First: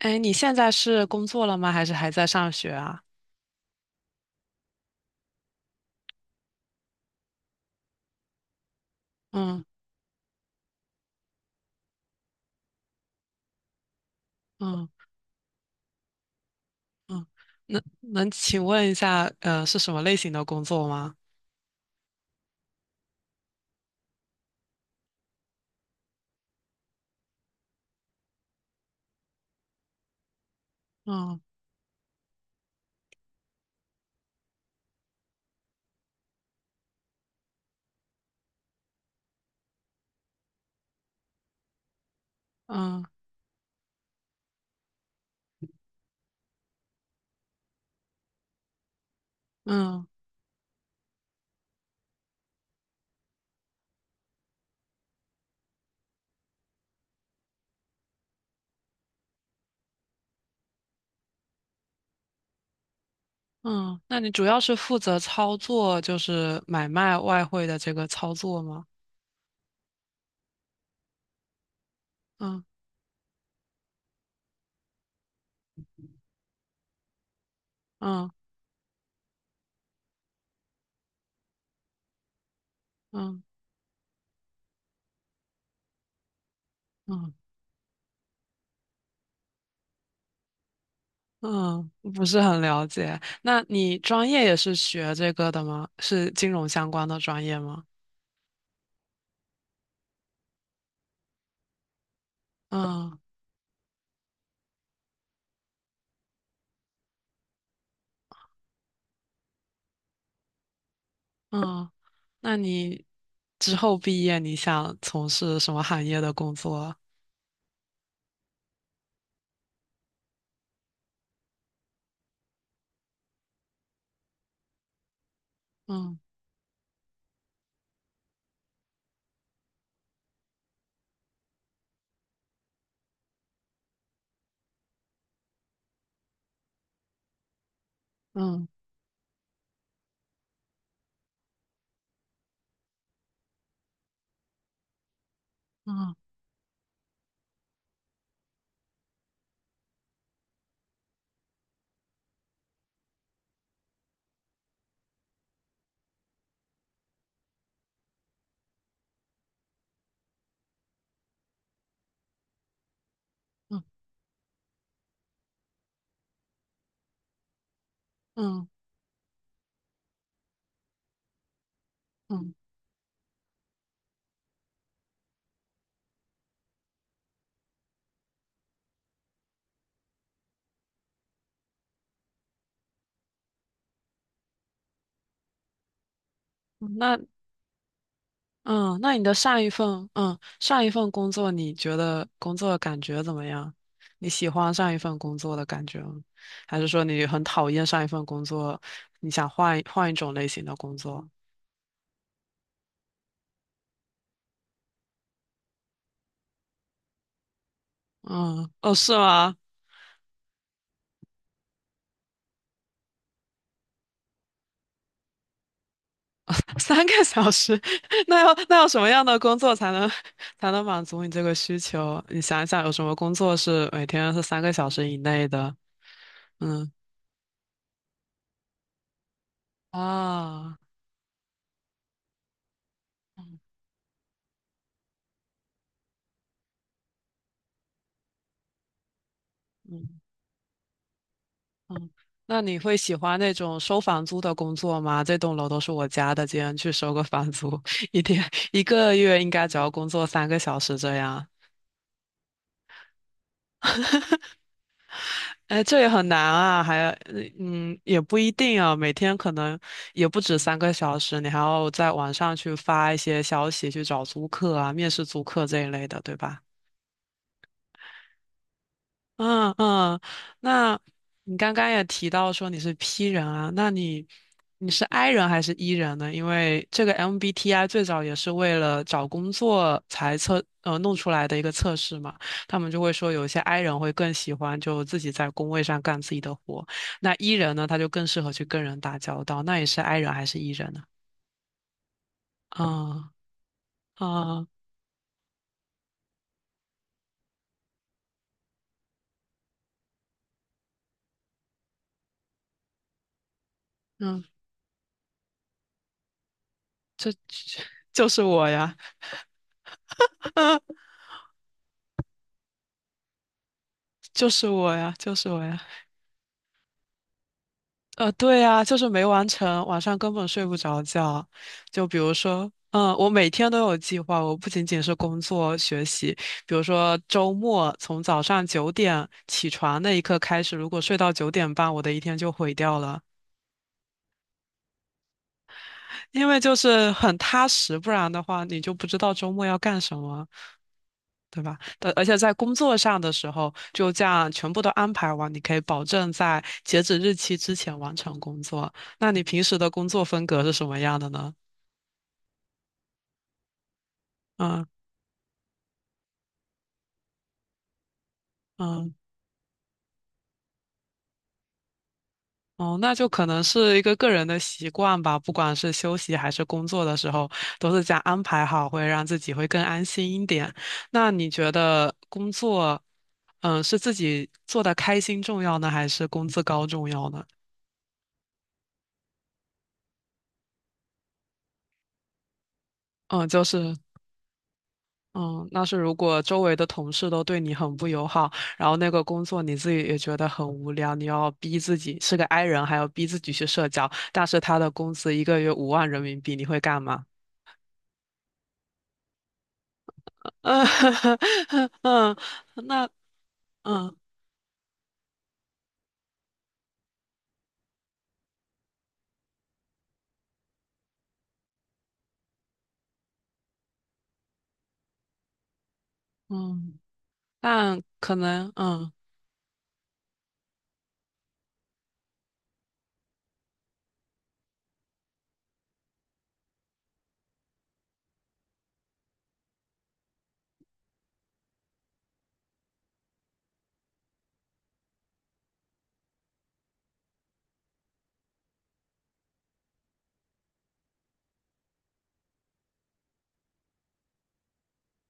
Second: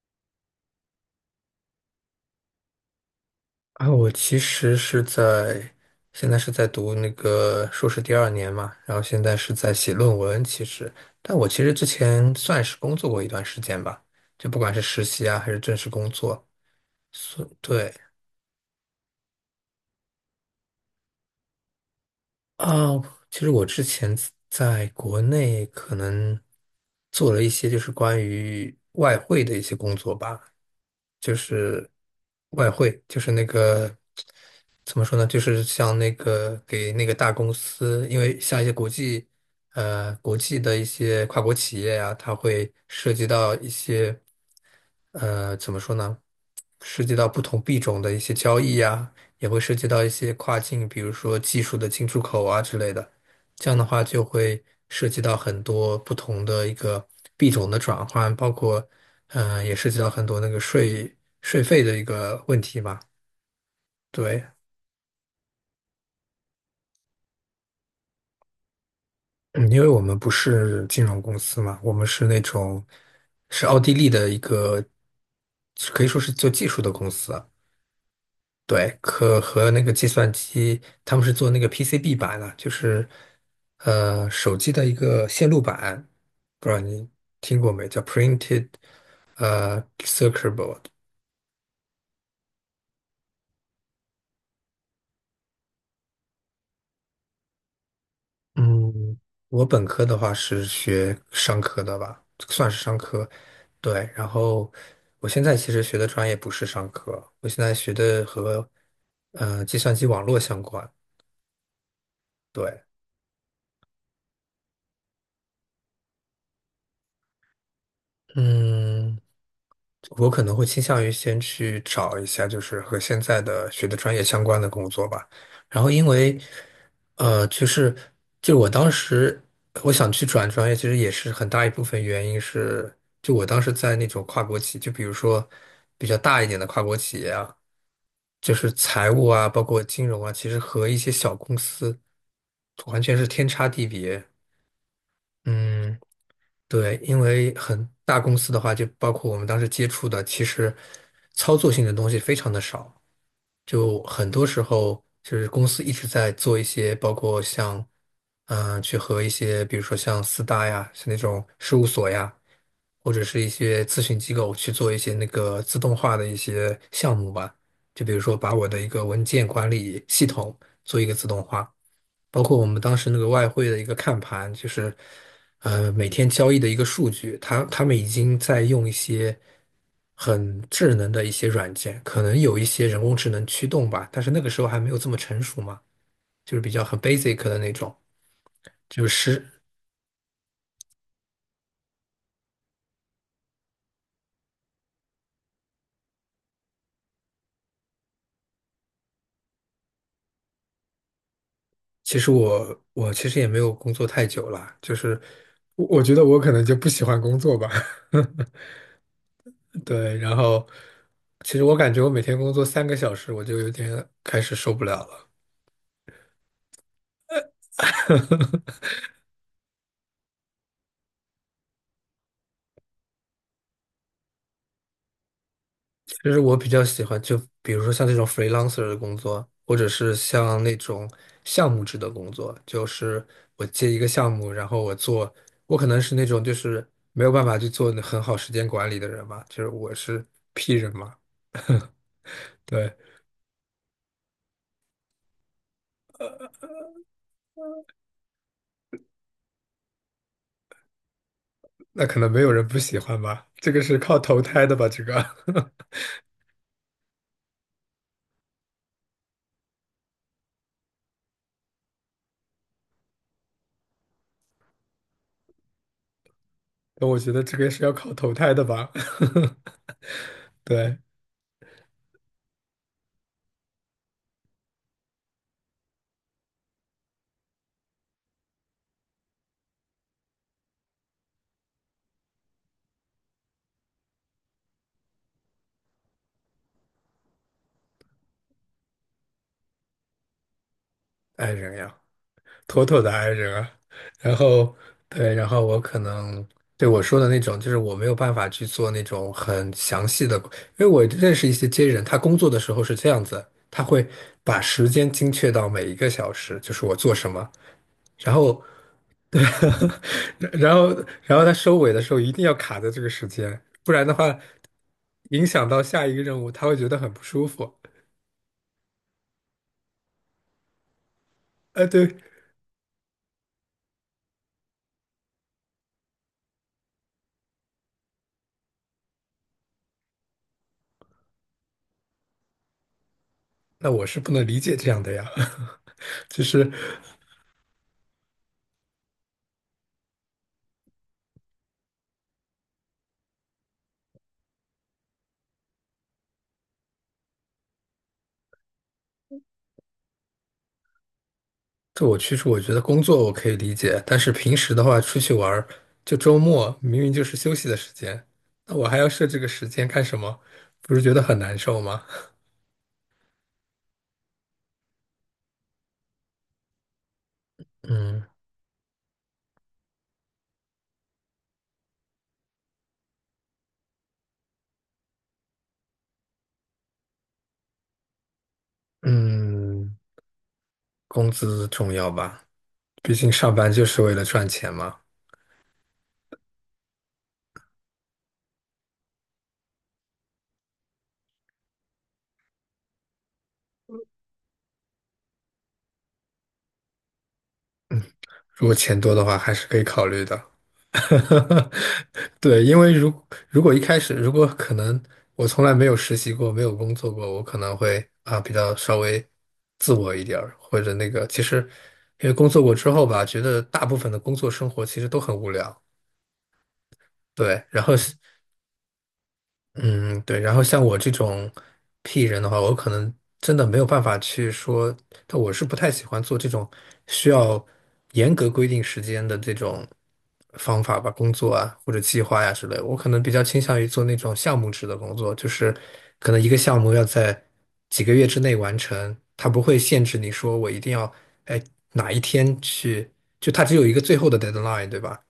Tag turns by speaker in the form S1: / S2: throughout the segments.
S1: 哎，你现在是工作了吗？还是还在上学啊？
S2: 啊，我其实是在现在是在读那个硕士第二年嘛，然后现在是
S1: 嗯
S2: 在写论文。但我其实之前算是工作过一段时间吧，就不管是
S1: 嗯
S2: 实习啊，还是正式工作，
S1: 嗯。能
S2: 对
S1: 能请问一下，是什么类型的工作吗？
S2: 啊，其实我之前在国内可能做了一些就是关于外汇的一些工作吧，就
S1: 嗯
S2: 是外汇，就是那个怎么说呢？就是像那个给那个大公司，因为像一些国际国际的一些跨国企业呀、它会
S1: 嗯
S2: 涉及到一些怎么说呢？涉及到不同币种的一些交易呀、也会涉及到
S1: 嗯
S2: 一些跨境，比如说技术的进出口啊之类的。这样的话就会涉及到很多不同的一个币种的转换，包括。也涉及到很多那个税费的一个问题嘛。
S1: 嗯。那你
S2: 对，
S1: 主要是负责操作，就是买卖外汇的这个操作吗？
S2: 嗯因为我们不是金融公司嘛，我们是那
S1: 嗯
S2: 种是奥地利的一个，可以说是做技术的公司。
S1: 嗯
S2: 对，和那个计算机，他们是做那个 PCB 板的，就是
S1: 嗯
S2: 手机的一个线路板，不知道你
S1: 嗯
S2: 听过没？叫 printed circuit board。
S1: 嗯。不是很了解。那你专业也是学这个的吗？是金融相关的专业吗？
S2: 嗯，我本科的话是学商科的吧，算是商
S1: 嗯。
S2: 科。对，然后我现在其实学的专业不是商科，我现在学的和计算机网络相关。
S1: 嗯，那
S2: 对，
S1: 你之后毕业，你想从事什么行业的工作啊。
S2: 嗯。我可能会倾向于先去找一下，就是和现在的学的专业相关的工作吧。然后因
S1: 嗯
S2: 为，就是就我当时我想去转专业，其实也是很大一部分原因是，就我当时在那种跨国企，就比如说比较大一点的跨国企业啊，就
S1: 嗯
S2: 是财务啊，包括金融啊，其实和一些小公司完全是天差地别。嗯。
S1: 嗯
S2: 对，因为很大公司的话，就包括我们当时接触的，其实操作性的东西非常的少，就很多时候就是公司一直在做一些，包括像去和一些，比如说像四大呀，是那种事务所呀，或者是一些
S1: 嗯
S2: 咨询机构去做一些那个自动化的一些项目吧，就比如说把我
S1: 嗯
S2: 的一个文件管理系统做一个自动化。包
S1: 嗯。
S2: 括我们当时那个外汇的一个看盘，就是每天交易的一个数据，他们已经在用一些很智能的一些软件，可能有一些人工智能驱动吧，但是那个时候还没有这么成熟嘛，就是比较
S1: 嗯
S2: 很
S1: 那
S2: basic 的那种。
S1: 嗯，
S2: 就
S1: 那你的
S2: 是
S1: 上一份工作，你觉得工作的感觉怎么样？你喜欢上一份工作的感觉吗？还是说你很讨厌上一份工作，你想换一种类型的工作？
S2: 其实我其实也没有工作太久了，就是我觉得我可能就不喜欢工作吧。
S1: 嗯，哦，是吗？
S2: 对，然后其实我感觉我每天工作3个小时，我就有点开始受不了了。
S1: 三个小时。那要什么样的工作才能满足你这个需求？你想一想，有什么工作是每天是三个小时以内的？
S2: 就是我比较
S1: 嗯
S2: 喜欢，就比如说像这种 freelancer 的工作，或者是像那
S1: 啊。
S2: 种项目制的工作，就是
S1: 嗯
S2: 我接一个项目，然后我做，我可能是那种就是没有办法去做很好时间管理的人嘛，就是我
S1: 嗯
S2: 是 P 人嘛，
S1: 嗯。那你
S2: 对，
S1: 会喜欢那种收房租的工作吗？这栋楼都是我家的，今天去收个房租，一天一个月应该只要工作三个小时这样。
S2: 那可能没有人不喜欢吧，这个是靠 投胎的吧，这个，
S1: 哎，这也很难啊。还也不一定啊，每天可能也不止三个小时，你还要在网上去发一些消息去找租客啊、面试租客这一类的，对吧？
S2: 那我觉得这个是要靠投胎的吧，
S1: 嗯嗯。
S2: 对，
S1: 那你刚刚也提到说你是 P 人啊。那你是 I 人还是 E 人呢？因为这个 MBTI 最早也是为了找工作才弄出来的一个测试嘛，他们就会说有一些 I 人会更喜欢就自己在工位上干自己的活，那 E 人呢他就更适合去跟人打交道，那你是 I 人还是 E 人呢？
S2: 爱人呀。妥妥的 i
S1: 啊
S2: 人啊。然
S1: 啊
S2: 后对，然后我可能对我说的那种，就是我没有办法去做那种很详细的，因为我认识一些 J 人，他工作的时候是这样子，他会
S1: 嗯。
S2: 把时间精确到每一个小时，就是我做什
S1: 这
S2: 么，
S1: 就
S2: 然
S1: 是
S2: 后。
S1: 我呀，
S2: 对，然后然后他收尾的时候一定要卡在这个时间，不然的话，
S1: 就是我呀，就
S2: 影
S1: 是我
S2: 响
S1: 呀。
S2: 到下一个任务，他会觉得很不舒服。
S1: 对呀，就是没完成，晚上根本睡不着觉。就
S2: 对，
S1: 比如说，嗯，我每天都有计划，我不仅仅是工作学习。比如说周末从早上九点起床那一刻开始，如果睡到9点半，我的一天就毁掉了。
S2: 那我是不能理解这样的呀，就
S1: 因为
S2: 是。
S1: 就是很踏实，不然的话你就不知道周末要干什么，对吧？但而且在工作上的时候，就这样全部都安排完，你可以保证在截止日期之前完成工作。那你平时的工作风格是什么样的呢？
S2: 这我其实我觉得工作我可以理解，但是平时的
S1: 嗯
S2: 话出去玩儿，就周末明明就是休息的时间，那我还要
S1: 嗯。
S2: 设这个时间干什么？不是觉得很难受吗？
S1: 哦，那就可能是一个个人的习惯吧，不管是休息还是工作的时候，都是这样
S2: 嗯
S1: 安排好，会让自己会更安心一点。那你觉得工作，嗯，是自己做的开心重要呢，还是工资高重要呢？
S2: 嗯，工资重要吧，毕竟
S1: 嗯，
S2: 上
S1: 就
S2: 班就
S1: 是。
S2: 是为了赚钱嘛。
S1: 嗯，那是如果周围的同事都对你很不友好，然后那个工作你自己也觉得很无聊，你要逼自己是个 i 人，还要逼自己去社交，但是他的工资一个月5万人民币，你会干嘛？
S2: 如果钱多的话，还是可以考虑的。
S1: 呃，嗯。
S2: 对，因为
S1: 那
S2: 如果一开始，
S1: 嗯
S2: 如果可能，我从来没有实习过，没有工作过，我可能会啊比较稍微自我一点儿，或者那个，其实因为工作过之后吧，觉得大部分的工作生活其实都很无聊。
S1: 嗯，
S2: 对，然后
S1: 但可能
S2: 嗯，对。然后像我这种 P 人的话，我可能真的没有办法去说，但我是不太喜欢做这种需要严格规定时间的这种方法吧，工作啊或者计划呀、之类的我可能比较倾向于做那种项目制的工作，就是可能一个项目要在几个月之内完成，它不会限制你说我一定要哎哪一天去，就它只有一个最后的 deadline，对吧？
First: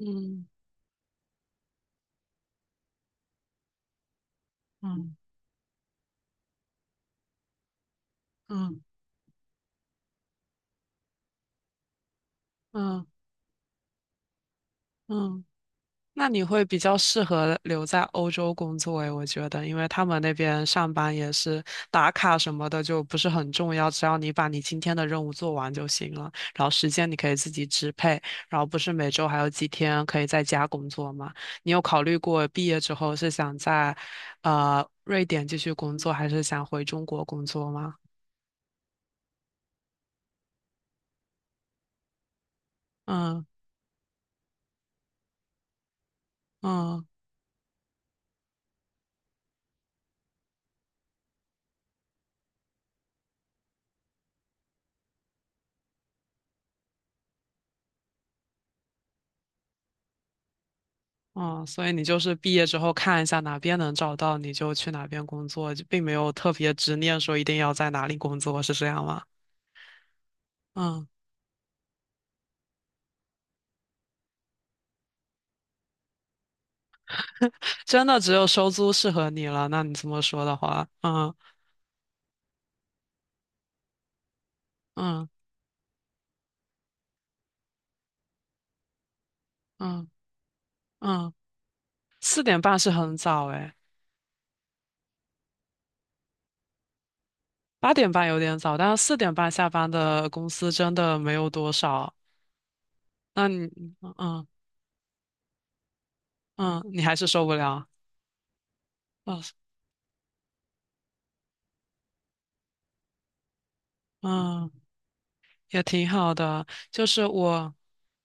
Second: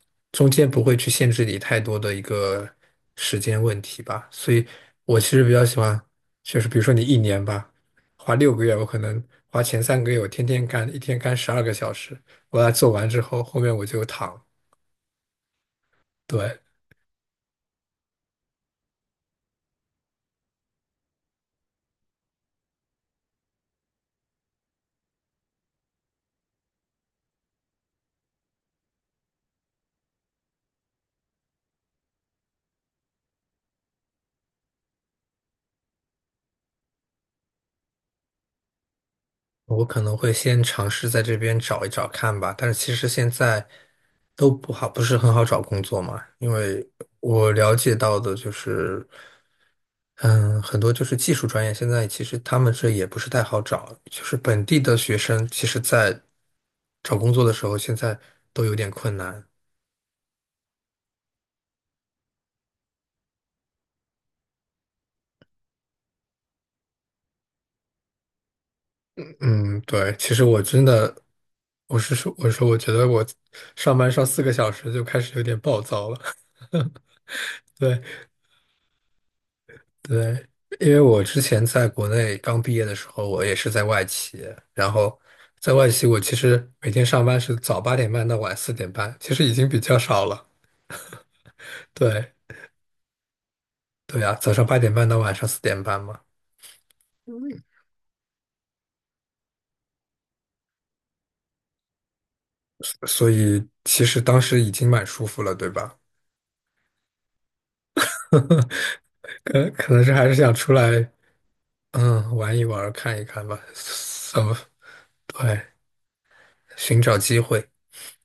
S1: 嗯
S2: 中间不会去限制你太多的一个时间问题吧，所以
S1: 嗯
S2: 我其实比较喜欢，就是比如说你一年吧，花6个月，
S1: 嗯
S2: 我可能花前3个月我天天干，一天干12个小时，我把它做
S1: 嗯
S2: 完之后，后面我就躺。
S1: 嗯，那你
S2: 对，
S1: 会比较适合留在欧洲工作诶，我觉得，因为他们那边上班也是打卡什么的，就不是很重要，只要你把你今天的任务做完就行了，然后时间你可以自己支配，然后不是每周还有几天可以在家工作吗？你有考虑过毕业之后是想在瑞典继续工作，还是想回中国工作吗？
S2: 我可能会先尝试在这边找一找看吧，但是其实现
S1: 嗯
S2: 在都不好，不是很好找工作嘛，因为
S1: 嗯。
S2: 我了解到的就是，嗯，很多就是技术专业，现在其实他们这也不是太好找，就是本地的学生，其实在找工作的时候，现在都有点困难。
S1: 嗯，所以你就是毕业之后看一下哪边能找到，你就去哪边工作，就并没有特别执念说一定要在哪里工作，是这样吗？
S2: 嗯，对，其实我真
S1: 嗯，
S2: 的，我说我觉得我上班上4个小时就开始有点暴躁了，对。
S1: 真的只有收租适合你了。那你这么
S2: 对，
S1: 说的话，
S2: 因为我
S1: 嗯
S2: 之前在国内刚毕业的时候，我也是在外企，然后
S1: 嗯
S2: 在外企我其实每天上班是早八点半到晚四点半，其实已经比较
S1: 嗯
S2: 少了。
S1: 嗯。
S2: 对，
S1: 四点半是很早诶。
S2: 对啊，早上八点半到晚上四点半嘛，
S1: 八点半有点早，但是四点半下班的公司真的没有多少。
S2: 所
S1: 那
S2: 以
S1: 你
S2: 其
S1: 嗯
S2: 实当
S1: 嗯，
S2: 时已经蛮舒服了，对吧？
S1: 嗯你还是受不了。嗯
S2: 可能是还是想出来，嗯，玩一玩，看一看吧，so,
S1: 嗯，
S2: 对，
S1: 也挺好的，
S2: 寻
S1: 就
S2: 找
S1: 是
S2: 机会，
S1: 我。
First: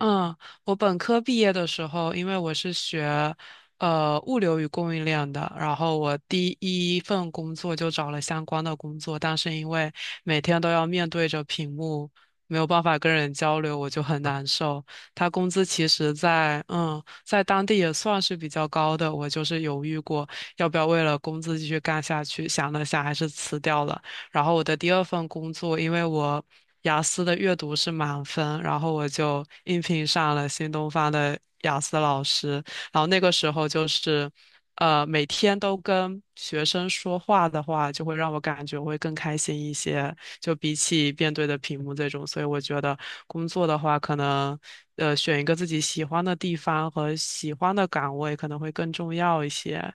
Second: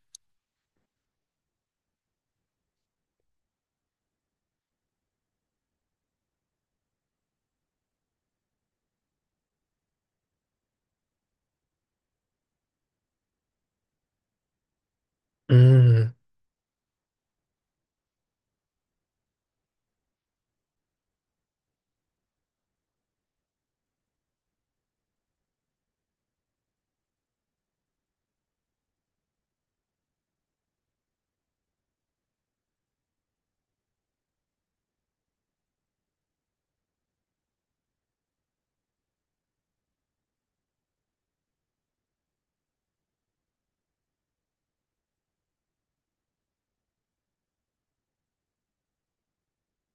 S1: 嗯，我本科毕业的时候，因为我是学物流与供应链的，然后我第一份工作就找了相关的工作，但是因为每天都要面对着屏幕，没有办法跟人交流，我就很难受。他工资其
S2: 嗯。
S1: 实在当地也算是比较高的，我就是犹豫过要不要为了工资继续干下去，想了想还是辞掉了。然后我的第二份工作，因为我雅思的阅读是满分，然后我就应聘上了新东方的雅思老师。然后那个时候就是，每天都跟学生说话的话，就会让我感觉会更开心一些，就比起面对的屏幕这种。所以我觉得工作的话，可能选一个自己喜欢的地方和喜欢的岗位可能会更重要一些。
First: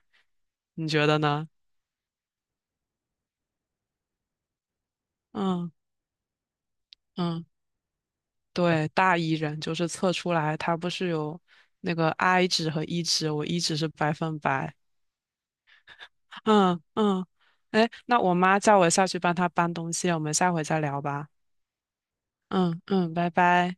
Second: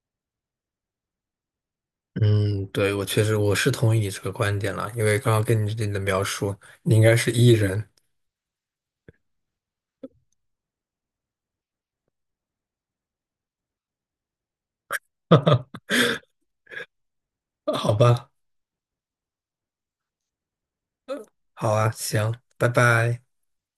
S1: 你觉得呢？
S2: 嗯，对，我确实我是同意你这个观点了，因为刚刚跟
S1: 嗯
S2: 你的描述，你应该是
S1: 嗯。
S2: E 人，
S1: 对，大 E 人就是测出来，他不是有那个 I 值和 E 值，我 E 值是100%。嗯嗯。哎，
S2: 好
S1: 那
S2: 吧，
S1: 我妈叫我下去帮她搬东西，我们下回再聊吧。
S2: 好啊，行，拜
S1: 嗯嗯，
S2: 拜。
S1: 拜拜。